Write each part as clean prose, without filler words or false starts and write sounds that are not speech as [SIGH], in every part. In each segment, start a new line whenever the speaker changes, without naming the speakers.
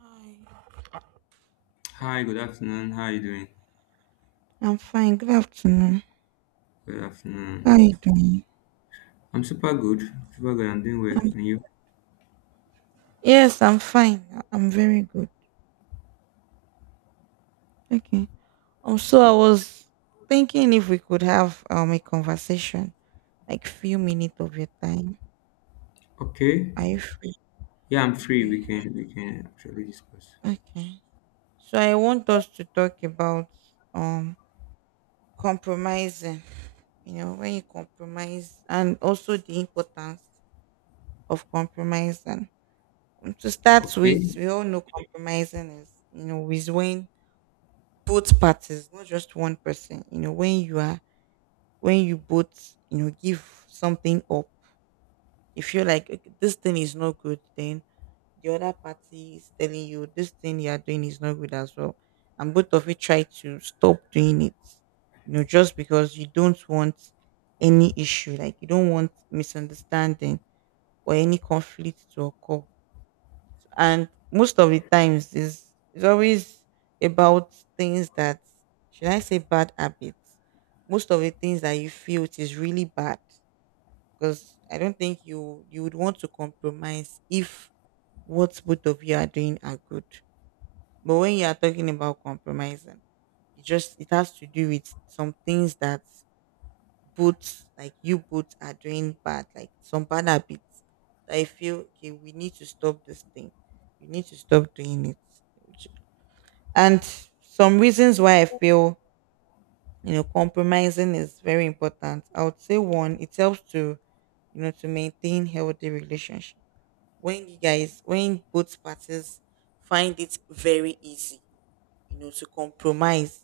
Hi,
Hi, good afternoon. How are you doing?
I'm fine. Good afternoon.
Good afternoon.
How are you doing?
I'm super good. Super good. I'm doing well.
Um,
And you?
yes, I'm fine. I'm very good. Okay. So I was thinking if we could have a conversation, like few minutes of your time.
Okay.
Are you free?
Yeah, I'm free.
Okay.
We can actually discuss.
Okay. So I want us to talk about um compromising. You know, when you compromise, and also the importance of compromising. To start
Okay.
with, we all know compromising is, you know, is when both parties, not just one person, you know, when you are, when you both, you know, give something up. If you're like, "Okay, this thing is not good," then the other party is telling you this thing you are doing is not good as well, and both of you try to stop doing it. You know, just because you don't want any issue, like you don't want misunderstanding or any conflict to occur. And most of the times is, it's always about things that, should I say, bad habits. Most of the things that you feel it is really bad, because I don't think you would want to compromise if what both of you are doing are good. But when you are talking about compromising, it just it has to do with some things that both, like you both are doing bad, like some bad habits that I feel, okay, we need to stop this thing, you need to stop doing it. And some reasons why I feel, you know, compromising is very important, I would say one, it helps to, you know, to maintain healthy relationship. When you guys, when both parties find it very easy, you know, to compromise,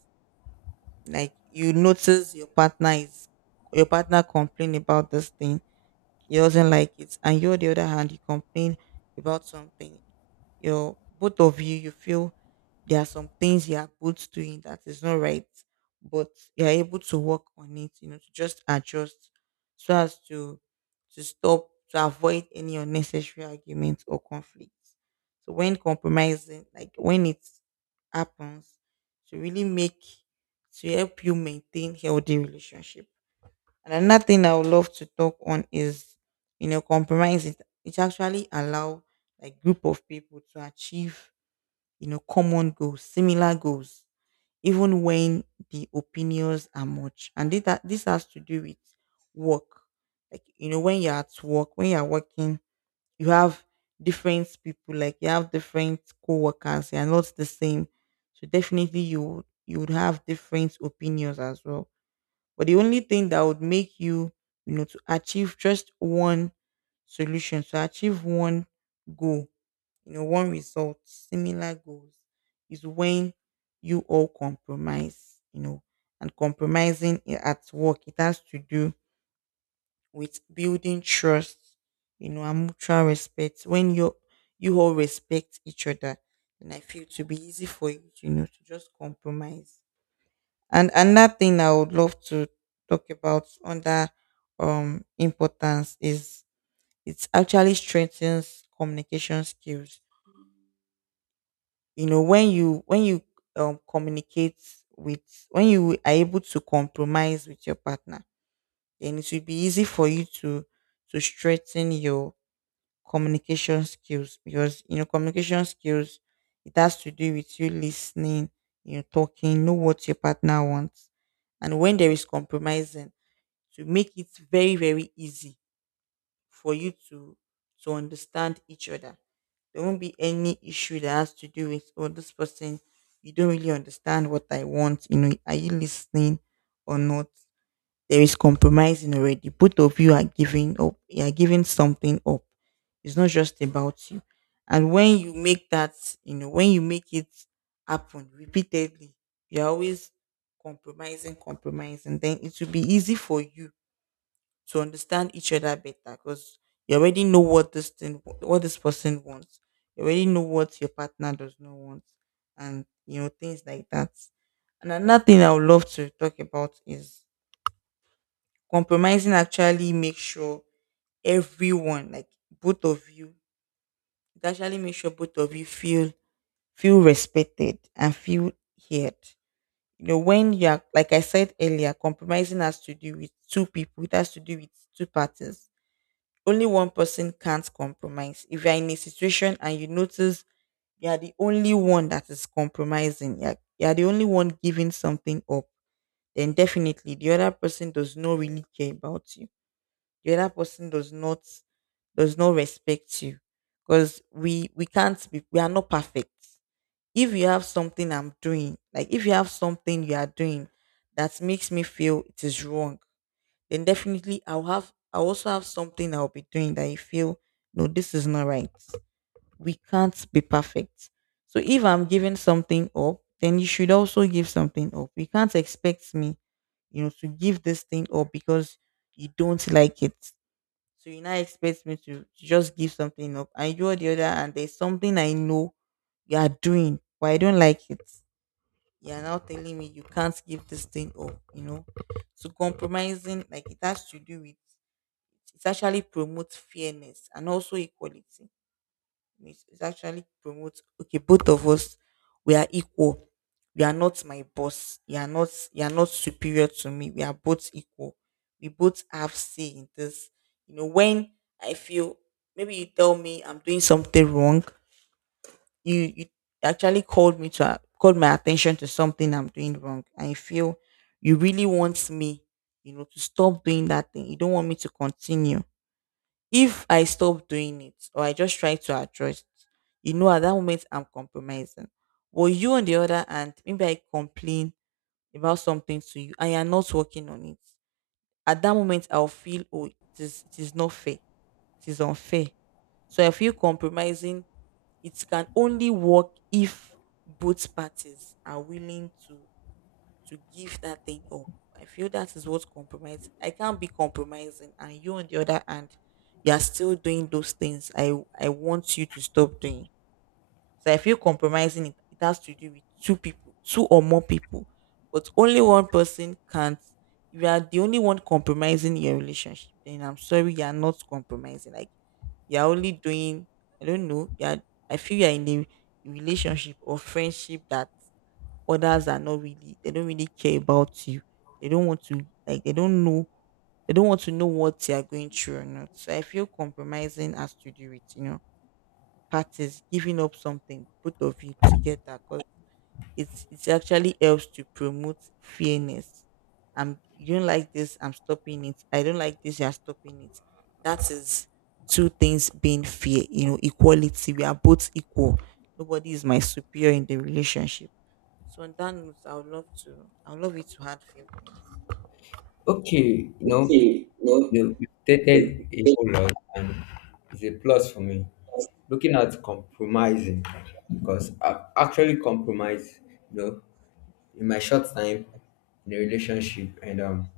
like you notice your partner is, your partner complain about this thing, he doesn't like it, and you on the other hand you complain about something. You, both of you, you feel there are some things you are both doing that is not right, but you are able to work on it, you know, to just adjust, so as to stop, to avoid any unnecessary arguments or conflicts. So when compromising, like when it happens, to really make, to help you maintain healthy relationship. And another thing I would love to talk on is, you know, compromise. It actually allow a group of people to achieve, you know, common goals, similar goals, even when the opinions are much. And that this has to do with work. Like, you know, when you're at work, when you're working, you have different people, like you have different co-workers, they are not the same. So definitely you would have different opinions as well. But the only thing that would make you, you know, to achieve just one solution, to achieve one goal, you know, one result, similar goals, is when you all compromise, you know. And compromising at work, it has to do with building trust, you know, and mutual respect. When you all respect each other, then I feel to be easy for you to, you know, to just compromise. And another thing I would love to talk about under importance is it actually strengthens communication skills. You know, when you communicate with, when you are able to compromise with your partner, then it will be easy for you to strengthen your communication skills, because you know communication skills, it has to do with you listening, you know, talking, know what your partner wants. And when there is compromising, to make it very very easy for you to understand each other, there won't be any issue that has to do with, oh, this person, you don't really understand what I want, you know, are you listening or not. There is compromising already, both of you are giving up, you are giving something up, it's not just about you. And when you make that, you know, when you make it happen repeatedly, you're always compromising, then it will be easy for you to understand each other better, because you already know what this person wants, you already know what your partner does not want, and you know things like that. And another thing I would love to talk about is compromising actually make sure everyone, like both of you, it actually make sure both of you feel, feel respected and feel heard. You know, when you're, like I said earlier, compromising has to do with two people, it has to do with two parties, only one person can't compromise. If you're in a situation and you notice you're the only one that is compromising, you're the only one giving something up, then definitely the other person does not really care about you. The other person does not, does not respect you, because we can't be, we are not perfect. If you have something I'm doing, like if you have something you are doing that makes me feel it is wrong, then definitely I also have something I'll be doing that I feel, no, this is not right. We can't be perfect. So if I'm giving something up, then you should also give something up. You can't expect me, you know, to give this thing up because you don't like it. So you now expect me to just give something up. And you the other, and there's something I know you are doing, but I don't like it. You're now telling me you can't give this thing up, you know. So compromising, like it has to do with it actually promotes fairness and also equality. It actually promotes, okay, both of us we are equal. You are not my boss. You are not superior to me. We are both equal. We both have say in this. You know, when I feel, maybe you tell me I'm doing something wrong, you actually called me to called my attention to something I'm doing wrong. I feel you really want me, you know, to stop doing that thing. You don't want me to continue. If I stop doing it or I just try to adjust, you know, at that moment I'm compromising. But you on the other hand, maybe I complain about something to you and you're not working on it. At that moment I'll feel, oh, it is not fair. It is unfair. So I feel compromising, it can only work if both parties are willing to give that thing up. I feel that is what compromise. I can't be compromising, and you on the other hand, you are still doing those things. I want you to stop doing. So I feel compromising. It has to do with two people, two or more people, but only one person can't. If you are the only one compromising your relationship, then I'm sorry, you are not compromising. Like you're only doing. I don't know. You are, I feel you're in a relationship or friendship that others are not really, they don't really care about you, they don't want to, like they don't know, they don't want to know what they are going through or not. So I feel compromising has to do with, you know, parties giving up something, both of you together, because it actually helps to promote fairness. I'm, you don't like this, I'm stopping it, I don't like this, you're stopping it. That is two things being fair, you know, equality, we are both equal. Nobody is my superior in the relationship. So on that note, I would love it to add few things.
Okay. You know,
Okay, no,
you
no.
stated a whole lot, and it's a plus for me. Looking at compromising, because I've actually compromised. You know, in my short time in a relationship, and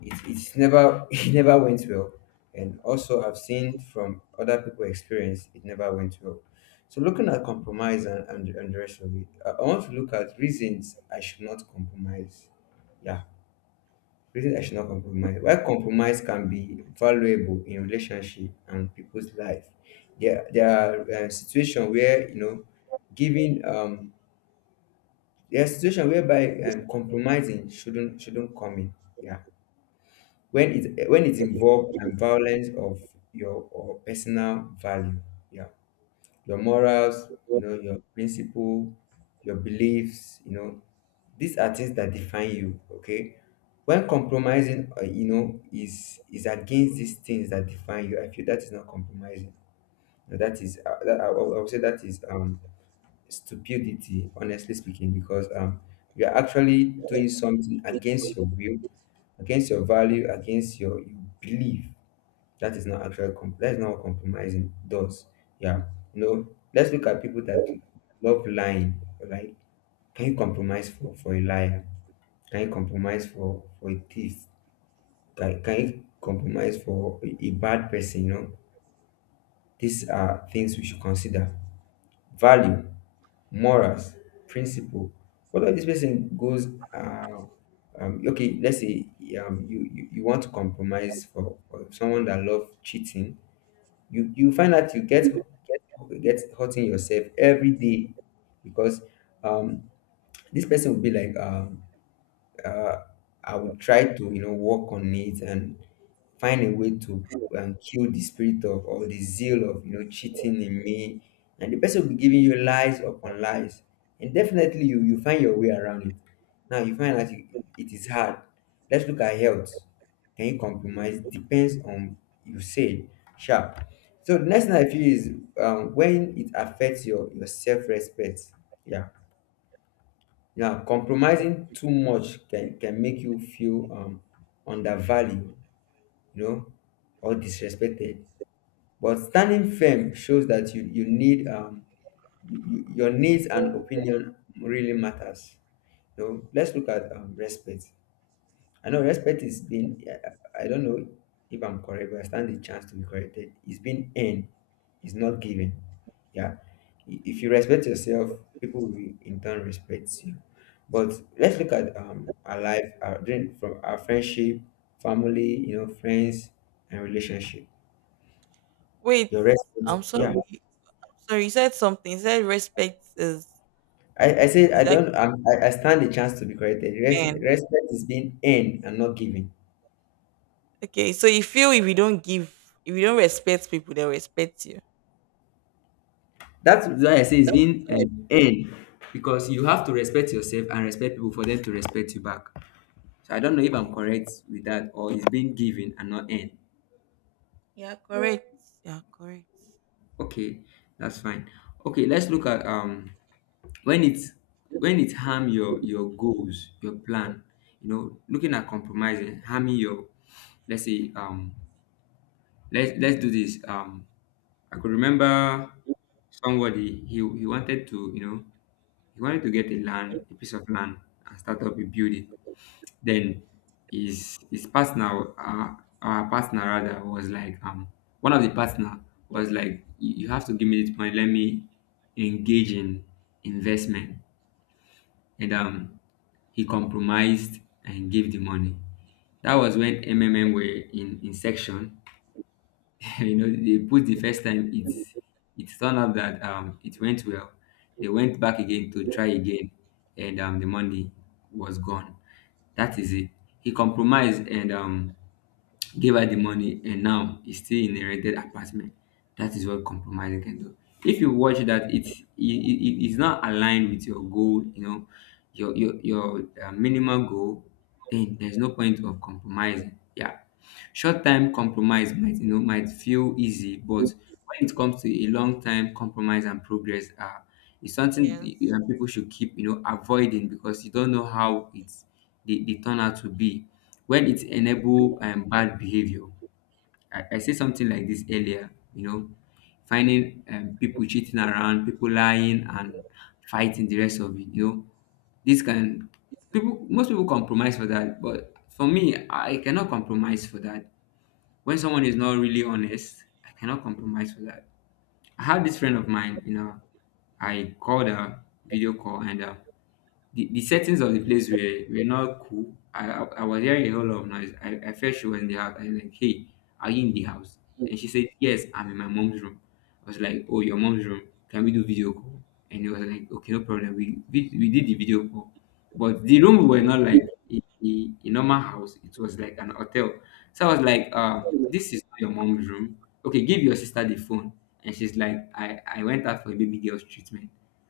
it it's never [LAUGHS] it never went well, and also I've seen from other people experience it never went well. So looking at compromise and, the rest of it, I want to look at reasons I should not compromise. Yeah, reasons I should not compromise, why compromise can be valuable in relationship and people's life. There are situations where, you know, giving there are situations whereby compromising shouldn't come in. Yeah, when it involves violence of your or personal value. Yeah, your morals, you know, your principle, your beliefs, you know, these are things that define you. Okay, when compromising, you know, is against these things that define you, I feel that is not compromising. Now, that is I would say that is stupidity, honestly speaking, because you are actually doing something against your will, against your value, against your you believe. That is not actually that is not what compromising does. Yeah, you know. Let's look at people that love lying. Right? Can you compromise for a liar? Can you compromise for a thief? Can you compromise for a bad person? You know, these are things we should consider. Value, morals, principle. What if this person goes, okay, let's say you want to compromise for someone that loves cheating, you find out you get hurting yourself every day because um, this person will be like, uh, I would try to, you know, work on it and find a way to kill the spirit of or the zeal of, you know, cheating in me, and the person will be giving you lies upon lies, and definitely you find your way around it. Now you find that it is hard. Let's look at health. Can you compromise? Depends on you say sharp. So the next thing I feel is, when it affects your self respect. Yeah, yeah, compromising too much can make you feel undervalued, you know, or disrespected. But standing firm shows that you need your needs and opinion really matters. You know, let's look at respect. I know respect is being, I don't know if I'm correct, but I stand the chance to be corrected. It's being earned, it's not given. Yeah. If you respect yourself, people will in turn respect you. But let's look at our life, our during from our friendship, family, you know, friends, and relationship.
Wait,
Your respect,
I'm sorry.
yeah.
Sorry, you said something. You said respect is
I said I
is actually
don't. I stand the chance to be corrected.
end.
Respect is being earned and not given.
Okay, so you feel if you don't give, if you don't respect people, they'll respect you.
That's why I say it's being earned, because you have to respect yourself and respect people for them to respect you back. So I don't know if I'm
Okay.
correct with that, or it's being given and not earned.
Correct. Yeah, correct.
Okay, that's fine. Okay, let's look at when it's when it harm your goals, your plan. You know, looking at compromising, harming your, let's say, Let's do this. I could remember somebody. He wanted to, you know, he wanted to get a land, a piece of land, and start up a building. Then his partner, our partner rather, was like, one of the partner was like, you have to give me this money. Let me engage in investment, and he compromised and gave the money. That was when MMM were in section. [LAUGHS] You know, they put the first time. It turned out that it went well. They went back again to try again, and the money was gone. That is it. He compromised and gave her the money, and now is still in a rented apartment. That is what compromising can do. If you watch that it's not aligned with your goal, you know, your minimal goal, then there's no point of compromising. Yeah, short time compromise might, you know, might feel easy, but when it comes to a long time compromise and progress, it's something
Yes.
people should keep, you know, avoiding, because you don't know how it's they turn out to be. When it enable bad behavior, I said something like this earlier, you know, finding people cheating around, people lying and fighting the rest of it, you know, this can, people, most people compromise for that, but for me, I cannot compromise for that. When someone is not really honest, I cannot compromise for that. I had this friend of mine, you know, I called her video call, and the settings of the place were not cool. I was hearing a whole lot of noise. I felt she was in the house. I was like, hey, are you in the house? And she said, yes, I'm in my mom's room. I was like, oh, your mom's room. Can we do video call? And it was like, okay, no problem. We did the video call. But the room were not like a normal house. It was like an hotel. So I was like, this is not your mom's room. Okay, give your sister the phone. And she's like, I went out for a baby girl's treatment.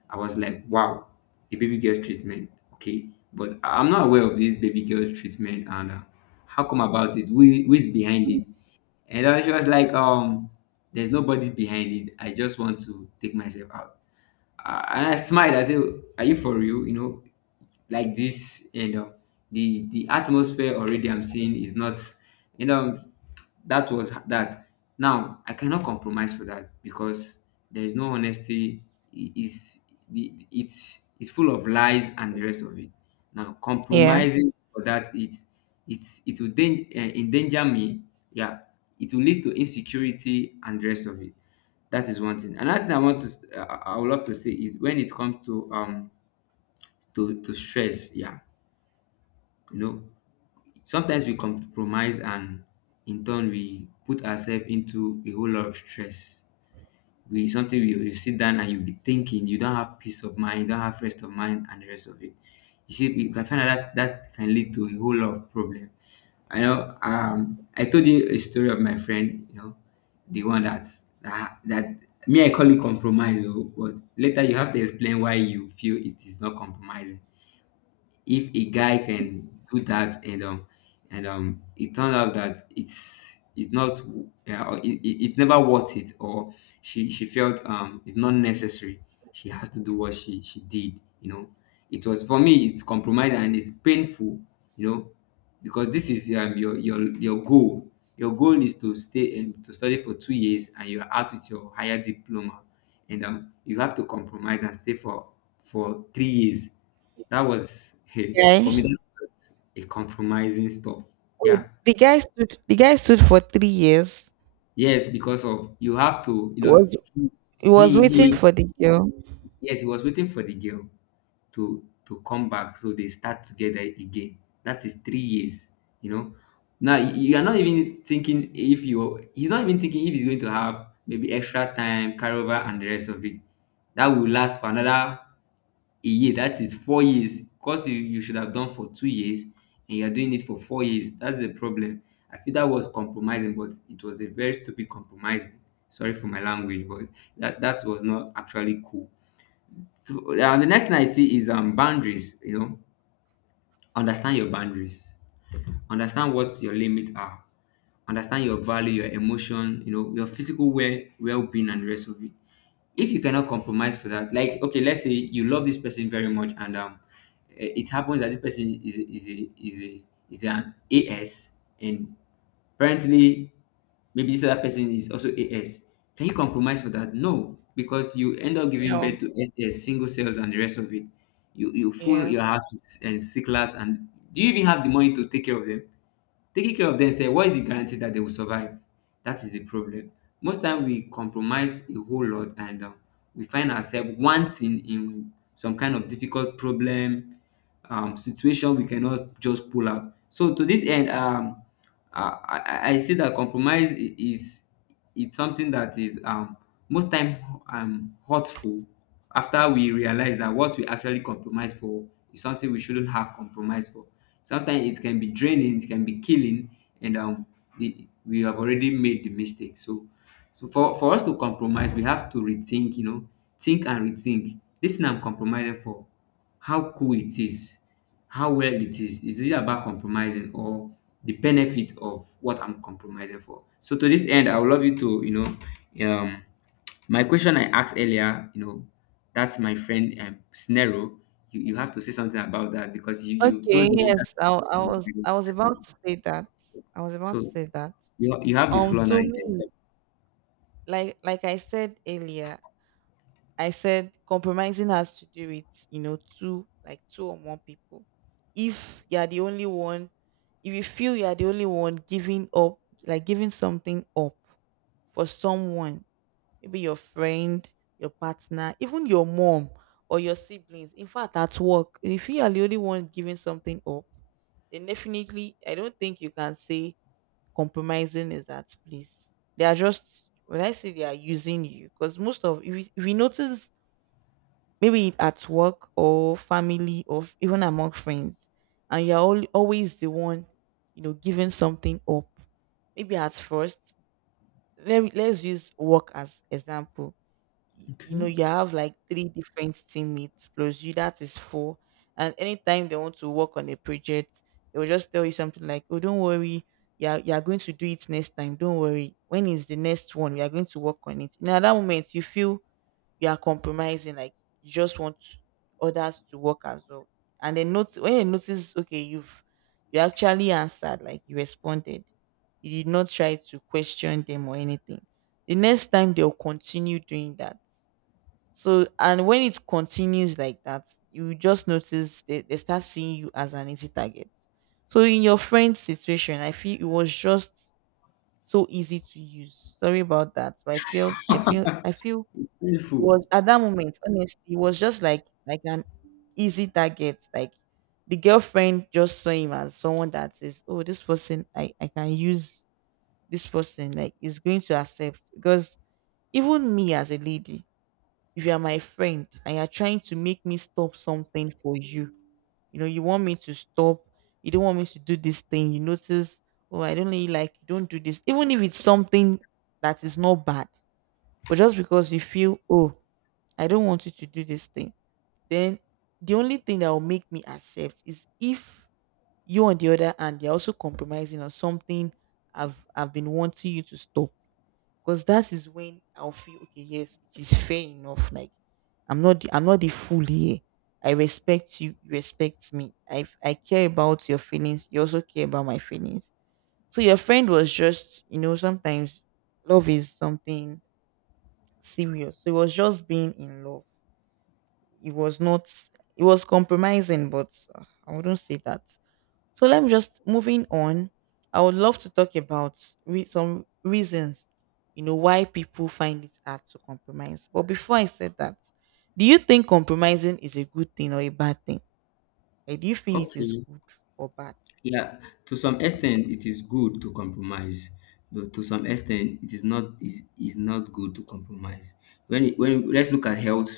I was like, wow, a baby girl treatment. Okay, but I'm not aware of this baby girl treatment. And how come about it? Who is behind it? And I was like, there's nobody behind it. I just want to take myself out. And I smiled. I said, are you for real? You know, like this. And the atmosphere already I'm seeing is not. You know, that was that. Now I cannot compromise for that, because there is no honesty. Is the It's full of lies and the rest of it. Now
Yes.
compromising for that, it will endanger me. Yeah, it will lead to insecurity and the rest of it. That is one thing. Another thing I want to I would love to say is, when it comes to to stress. Yeah, you know, sometimes we compromise and in turn we put ourselves into a whole lot of stress. We something you sit down and you be thinking, you don't have peace of mind, you don't have rest of mind and the rest of it. You see, you can find out that that can lead to a whole lot of problem. I know I told you a story of my friend, you know, the one that me I call it compromise, oh, but later you have to explain why you feel it is not compromising. If a guy can do that, and it turned out that it's not, yeah, or it never worth it, or she felt it's not necessary, she has to do what she did, you know. It was, for me, it's compromise, and it's painful, you know, because this is, your goal. Your goal is to stay and to study for 2 years, and you're out with your higher diploma, and you have to compromise and stay for 3 years. That was [LAUGHS] for me.
Okay.
That was a compromising stuff.
Wait,
Yeah.
the guy stood for 3 years.
Yes, because of you have to, you
He was
know,
he was waiting
he
for the girl.
yes, he was waiting for the girl, to come back, so they start together again. That is 3 years, you know. Now you are not even thinking if you he's not even thinking if he's going to have maybe extra time carryover and the rest of it, that will last for another a year. That is 4 years course. You should have done for 2 years, and you are doing it for 4 years. That's the problem. I feel that was compromising, but it was a very stupid compromising. Sorry for my language, but that was not actually cool. So the next thing I see is boundaries. You know, understand your boundaries. Understand what your limits are. Understand your value, your emotion. You know, your physical well being and the rest of it. If you cannot compromise for that, like okay, let's say you love this person very much, and it happens that this person is an AS, and apparently maybe this other person is also AS. Can you compromise for that? No, because you end up giving
No.
birth to SS, single cells, and the rest of it. You fool your
Yes.
house with s- and sicklers, and do you even have the money to take care of them? Taking care of themself, what is the guarantee that they will survive? That is the problem. Most time we compromise a whole lot, and we find ourselves wanting in some kind of difficult problem situation we cannot just pull out. So to this end, I see that is it's something that is most time hurtful. After we realize that what we actually compromise for is something we shouldn't have compromised for, sometimes it can be draining, it can be killing. and um we have already made the mistake, so so for us to compromise, we have to rethink, think and rethink. This thing I'm compromising for, how cool it is, how well it is. Is it about compromising or the benefit of what I'm compromising for? So to this end, I would love you to, know, um, my question I asked earlier, that's my friend Snero. You have to say something about that because you
Okay,
told me that.
yes, I, I was, I was about to say that. I was about to
So
say that.
you have the floor now.
To
You can talk.
me, like I said earlier, I said compromising has to do with, you know, two, like two or more people. If you are the only one, if you feel you are the only one giving up, like giving something up for someone, maybe your friend, your partner, even your mom or your siblings. In fact, at work, if you are the only one giving something up, then definitely I don't think you can say compromising is at place. They are just, when I say they are using you, because most of, if we notice maybe at work or family or even among friends, and you're all, always the one, you know, giving something up. Maybe at first, let's use work as example. You know
Okay.
you have like three different teammates plus you, that is four, and anytime they want to work on a project, they will just tell you something like, oh, don't worry, you're going to do it next time, don't worry, when is the next one, we are going to work on it. Now at that moment you feel you are compromising, like you just want others to work as well. And then not when you notice, okay, you actually answered, like you responded, you did not try to question them or anything. The next time they'll continue doing that. So and when it continues like that, you just notice they start seeing you as an easy target. So, in your friend's situation, I feel it was just so easy to use. Sorry about that, but I feel it
Beautiful.
was at that moment. Honestly, it was just like an easy target. Like the girlfriend just saw him as someone that says, "Oh, this person, I can use this person. Like, is going to accept." Because even me as a lady, if you are my friend and you're trying to make me stop something for you, you want me to stop, you don't want me to do this thing, you notice, oh, I don't really like, you don't do this, even if it's something that is not bad, but just because you feel, oh, I don't want you to do this thing, then the only thing that will make me accept is if you, on the other hand, they're also compromising on something I've been wanting you to stop, because that is when I'll feel okay. Yes, it is fair enough. Like I'm not the fool here. I respect you. You respect me. I care about your feelings. You also care about my feelings. So your friend was just, you know, sometimes love is something serious. So it was just being in love. It was not. It was compromising, but I wouldn't say that. So let me just moving on. I would love to talk about some reasons, you know, why people find it hard to compromise. But before I said that, do you think compromising is a good thing or a bad thing? Like, do you feel it is
Okay.
good or bad?
Yeah, to some extent, it is good to compromise, but to some extent, it is not is is not good to compromise. When let's look at health,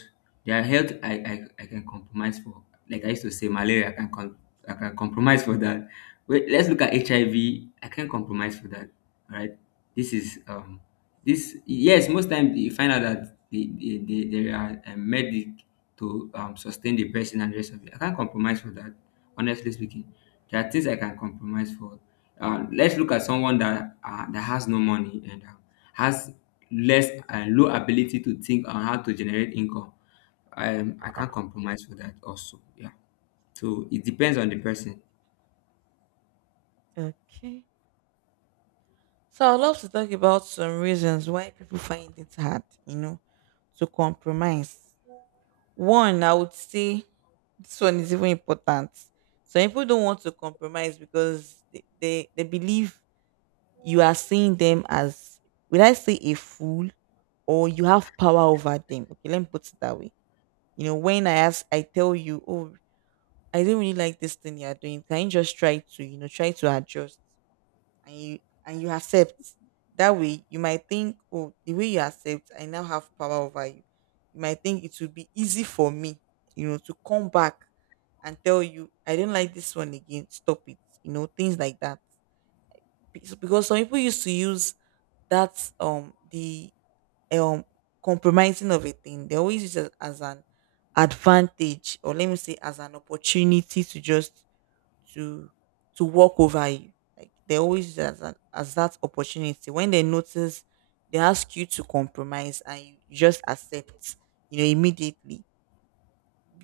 their health I can compromise for. Like I used to say, malaria I can compromise for that. Wait, let's look at HIV. I V. I can't compromise for that. All right, this is this, yes, most times you find out that they are a medic to sustain the person and the rest of it. I can't compromise for that. Honestly speaking, there are things I can compromise for. Let's look at someone that that has no money and has less low ability to think on how to generate income. I can't compromise for that also. Yeah. So it depends on the person.
Okay. So I'd love to talk about some reasons why people find it hard, you know, to compromise. One, I would say this one is even important. Some people don't want to compromise because they believe you are seeing them as, will I say a fool, or you have power over them. Okay, let me put it that way. You know, when I tell you, oh, I don't really like this thing you're doing, can you just try to, you know, try to adjust, and you accept. That way you might think, oh, the way you accept, I now have power over you. You might think it would be easy for me, you know, to come back and tell you, I don't like this one again, stop it. You know, things like that. Because some people used to use that's the um compromising of a thing. They always use it as an advantage, or let me say as an opportunity, to just to to walk over you. Like they always use it as an, as that opportunity. When they notice they ask you to compromise and you just accept, you know, immediately.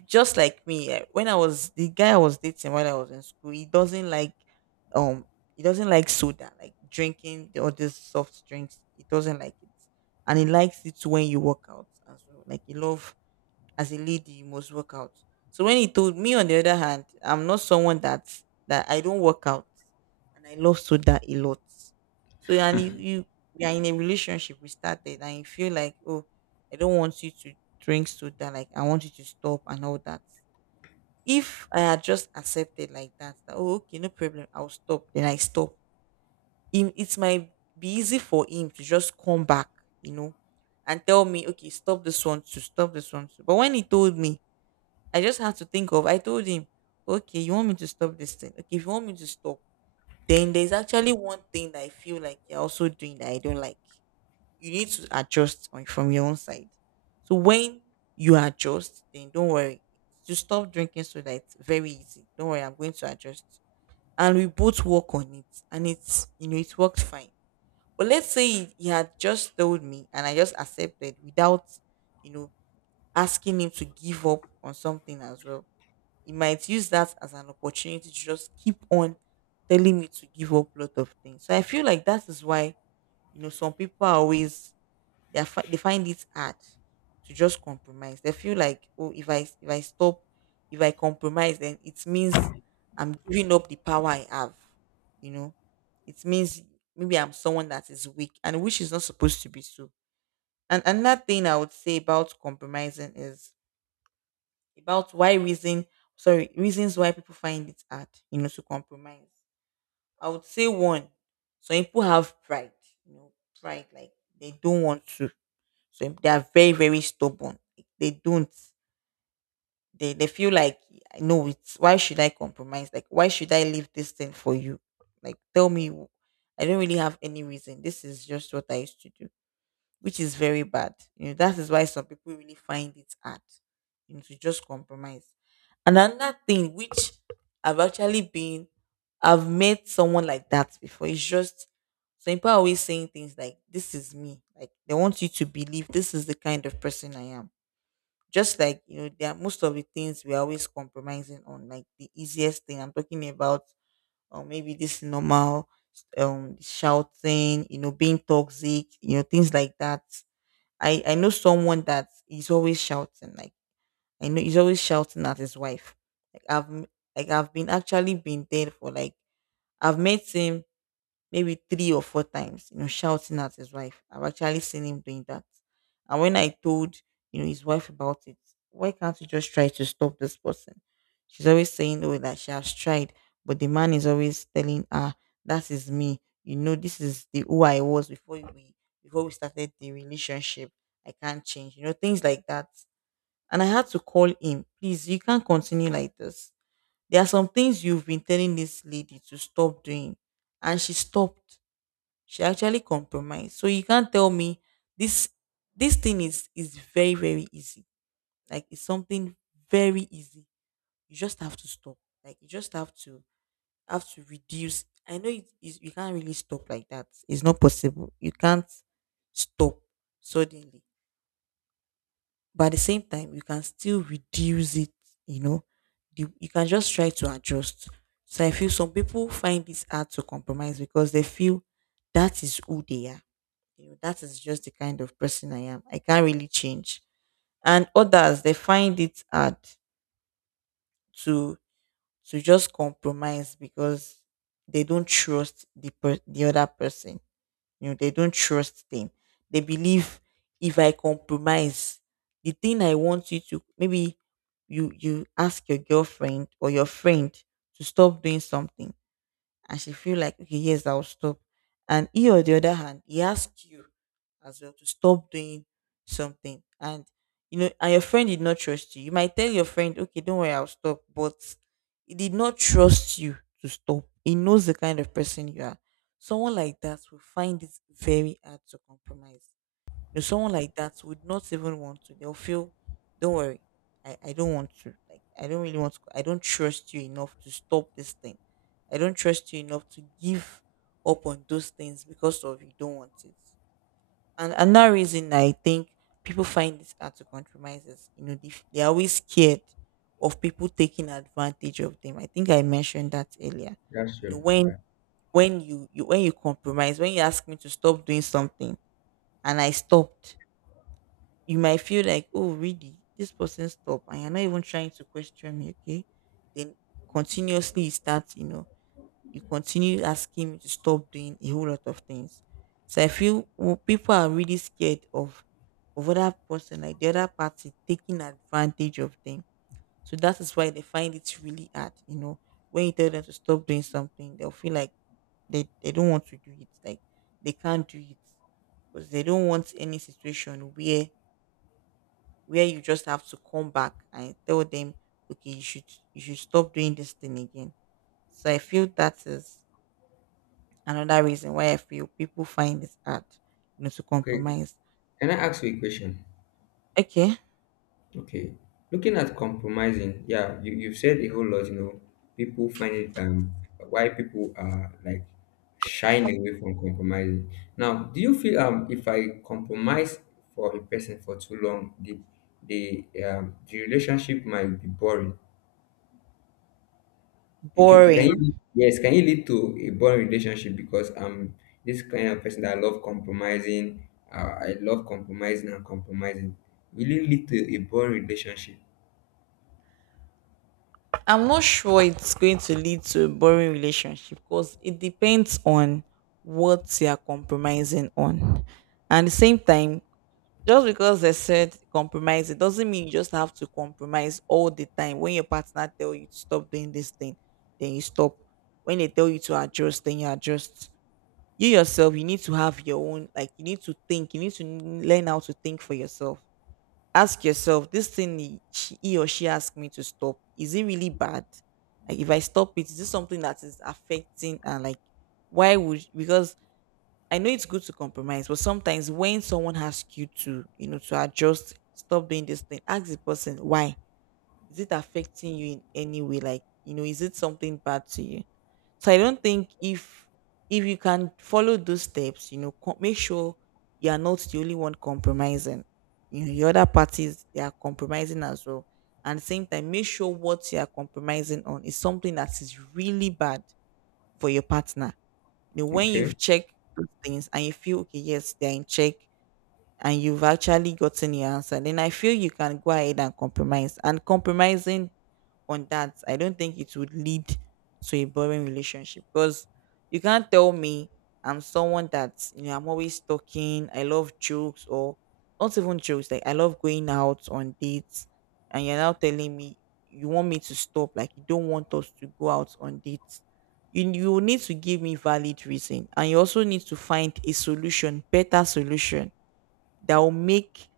Just like me, when I was the guy I was dating while I was in school, um he doesn't like soda, like drinking the- all these soft drinks. He doesn't like it. And he likes it when you work out as well. Like he love, as a lady you must work out. So when he told me, on the other hand, I'm not someone that I don't work out, and I love soda a lot. So and you, we are in a relationship we started, and you feel like, oh, I don't want you to drink soda, like I want you to stop and all that. If I had just accepted like that, that, oh, okay, no problem, I'll stop, then I stop, him, it might be easy for him to just come back, you know, and tell me, okay, stop this one, to stop this one too. But when he told me, I just had to think of. I told him, okay, you want me to stop this thing? Okay, if you want me to stop, then there's actually one thing that I feel like you're also doing that I don't like. You need to adjust on, from your own side. So when you adjust, then don't worry. To stop drinking so that it's very easy. Don't worry, I'm going to adjust. And we both work on it. And it's, you know, it worked fine. But let's say he had just told me and I just accepted without, you know, asking him to give up on something as well, he might use that as an opportunity to just keep on telling me to give up a lot of things. So I feel like that is why, you know, some people are always, they find it hard to just compromise. They feel like, oh, if I stop, if I compromise, then it means I'm giving up the power I have. You know, it means maybe I'm someone that is weak, and which is not supposed to be so. And another thing I would say about compromising is about why reason sorry reasons why people find it hard, you know, to compromise. I would say one, some people have pride, you know, pride, like they don't want to, so they are very, very stubborn. They don't, they feel like, no, it's why should I compromise, like why should I leave this thing for you, like tell me. I don't really have any reason, this is just what I used to do, which is very bad. You know, that is why some people really find it hard, you know, to just compromise. And another thing which I've actually been, I've met someone like that before. It's just some people are always saying things like, "This is me." Like they want you to believe this is the kind of person I am. Just like, you know, there are most of the things we're always compromising on, like the easiest thing I'm talking about, or maybe this normal shouting, you know, being toxic, you know, things like that. I know someone that is always shouting. Like I know he's always shouting at his wife. Like I've been actually been there for like, I've met him maybe three or four times, you know, shouting at his wife. I've actually seen him doing that. And when I told, you know, his wife about it, why can't you just try to stop this person? She's always saying, oh, that she has tried, but the man is always telling her, that is me. You know, this is the who I was before we started the relationship. I can't change. You know, things like that. And I had to call him, please, you can't continue like this. There are some things you've been telling this lady to stop doing, and she stopped, she actually compromised. So you can't tell me this thing is very, very easy. Like it's something very easy. You just have to stop. Like you just have to reduce. I know it is, you can't really stop like that. It's not possible. You can't stop suddenly. But at the same time, you can still reduce it. You know, you can just try to adjust. So I feel some people find this hard to compromise because they feel that is who they are, you know, that is just the kind of person I am. I can't really change. And others they find it hard to just compromise because they don't trust the the other person. You know, they don't trust them. They believe, if I compromise, the thing I want you to, maybe you ask your girlfriend or your friend to stop doing something, and she feel like, okay, yes, I'll stop, and he on the other hand he asked you as well to stop doing something, and, you know, and your friend did not trust you, you might tell your friend, okay, don't worry, I'll stop, but he did not trust you to stop, he knows the kind of person you are, someone like that will find it very hard to compromise. You know, someone like that would not even want to. They'll feel, don't worry, I don't want to. Like, I don't really want to. I don't trust you enough to stop this thing. I don't trust you enough to give up on those things because of you don't want it. And another reason I think people find it hard to compromise is, you know, they're always scared of people taking advantage of them. I think I mentioned that earlier. You know, when you compromise, when you ask me to stop doing something and I stopped, you might feel like, oh, really, this person stop, and you're not even trying to question me, okay? Then continuously you start, you know, you continue asking me to stop doing a whole lot of things. So I feel well, people are really scared of other person, like the other party taking advantage of them. So that is why they find it really hard, you know. When you tell them to stop doing something, they'll feel like they don't want to do it. Like they can't do it because they don't want any situation where you just have to come back and tell them, okay, you should stop doing this thing again. So I feel that is another reason why I feel people find it hard, you know, to
Okay.
compromise.
Can I ask you a question?
Okay.
Okay. Looking at compromising, yeah, you've said a whole lot, you know. People find it why people are like shying away from compromising. Now, do you feel if I compromise for a person for too long, the relationship might be boring? It can, it can it
Boring.
lead- Yes, can it lead to a boring relationship? Because I'm this kind of person that I love compromising and compromising. Will it lead to a boring relationship?
I'm not sure it's going to lead to a boring relationship because it depends on what you are compromising on. And at the same time, just because they said compromise, it doesn't mean you just have to compromise all the time. When your partner tell you to stop doing this thing, then you stop. When they tell you to adjust, then you adjust. You yourself, you need to have your own, like you need to think, you need to learn how to think for yourself. Ask yourself, this thing he or she asked me to stop, is it really bad? Like if I stop it, is this something that is affecting and like why would because I know it's good to compromise, but sometimes when someone asks you to, you know, to adjust, stop doing this thing, ask the person why. Is it affecting you in any way? Like, you know, is it something bad to you? So I don't think if you can follow those steps, you know, make sure you are not the only one compromising. You know, the other parties they are compromising as well. And at the same time, make sure what you are compromising on is something that is really bad for your partner, you know, when you've
Okay.
checked those things and you feel okay, yes, they're in check and you've actually gotten your answer, then I feel you can go ahead and compromise. And compromising on that, I don't think it would lead to a boring relationship because you can't tell me I'm someone that you know I'm always talking, I love jokes or not even jokes, like I love going out on dates, and you're now telling me you want me to stop, like you don't want us to go out on dates. You will need to give me valid reason, and you also need to find a solution, better solution that will make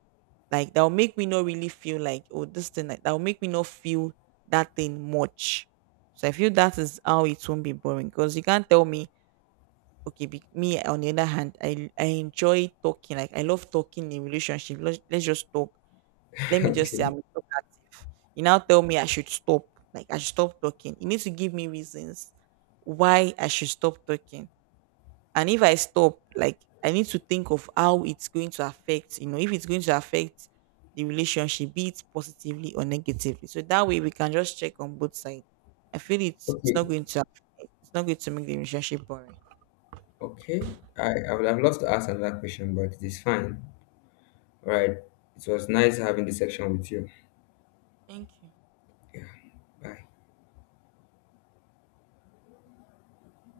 like that'll make me not really feel like, oh, this thing like that'll make me not feel that thing much. So I feel that is how it won't be boring. Because you can't tell me, okay, be, me on the other hand, I enjoy talking. Like I love talking in relationship. Let's just talk. Let
[LAUGHS]
me just say
Okay.
I'm talkative. You now tell me I should stop. Like I should stop talking. You need to give me reasons why I should stop talking, and if I stop, like I need to think of how it's going to affect, you know, if it's going to affect the relationship, be it positively or negatively. So that way we can just check on both sides. I feel it's
Okay,
not going to it's not going to make the relationship boring.
okay. I would have loved to ask another question, but it is fine. All right. It was nice having this section with you.
Thank you.
Yeah. Bye.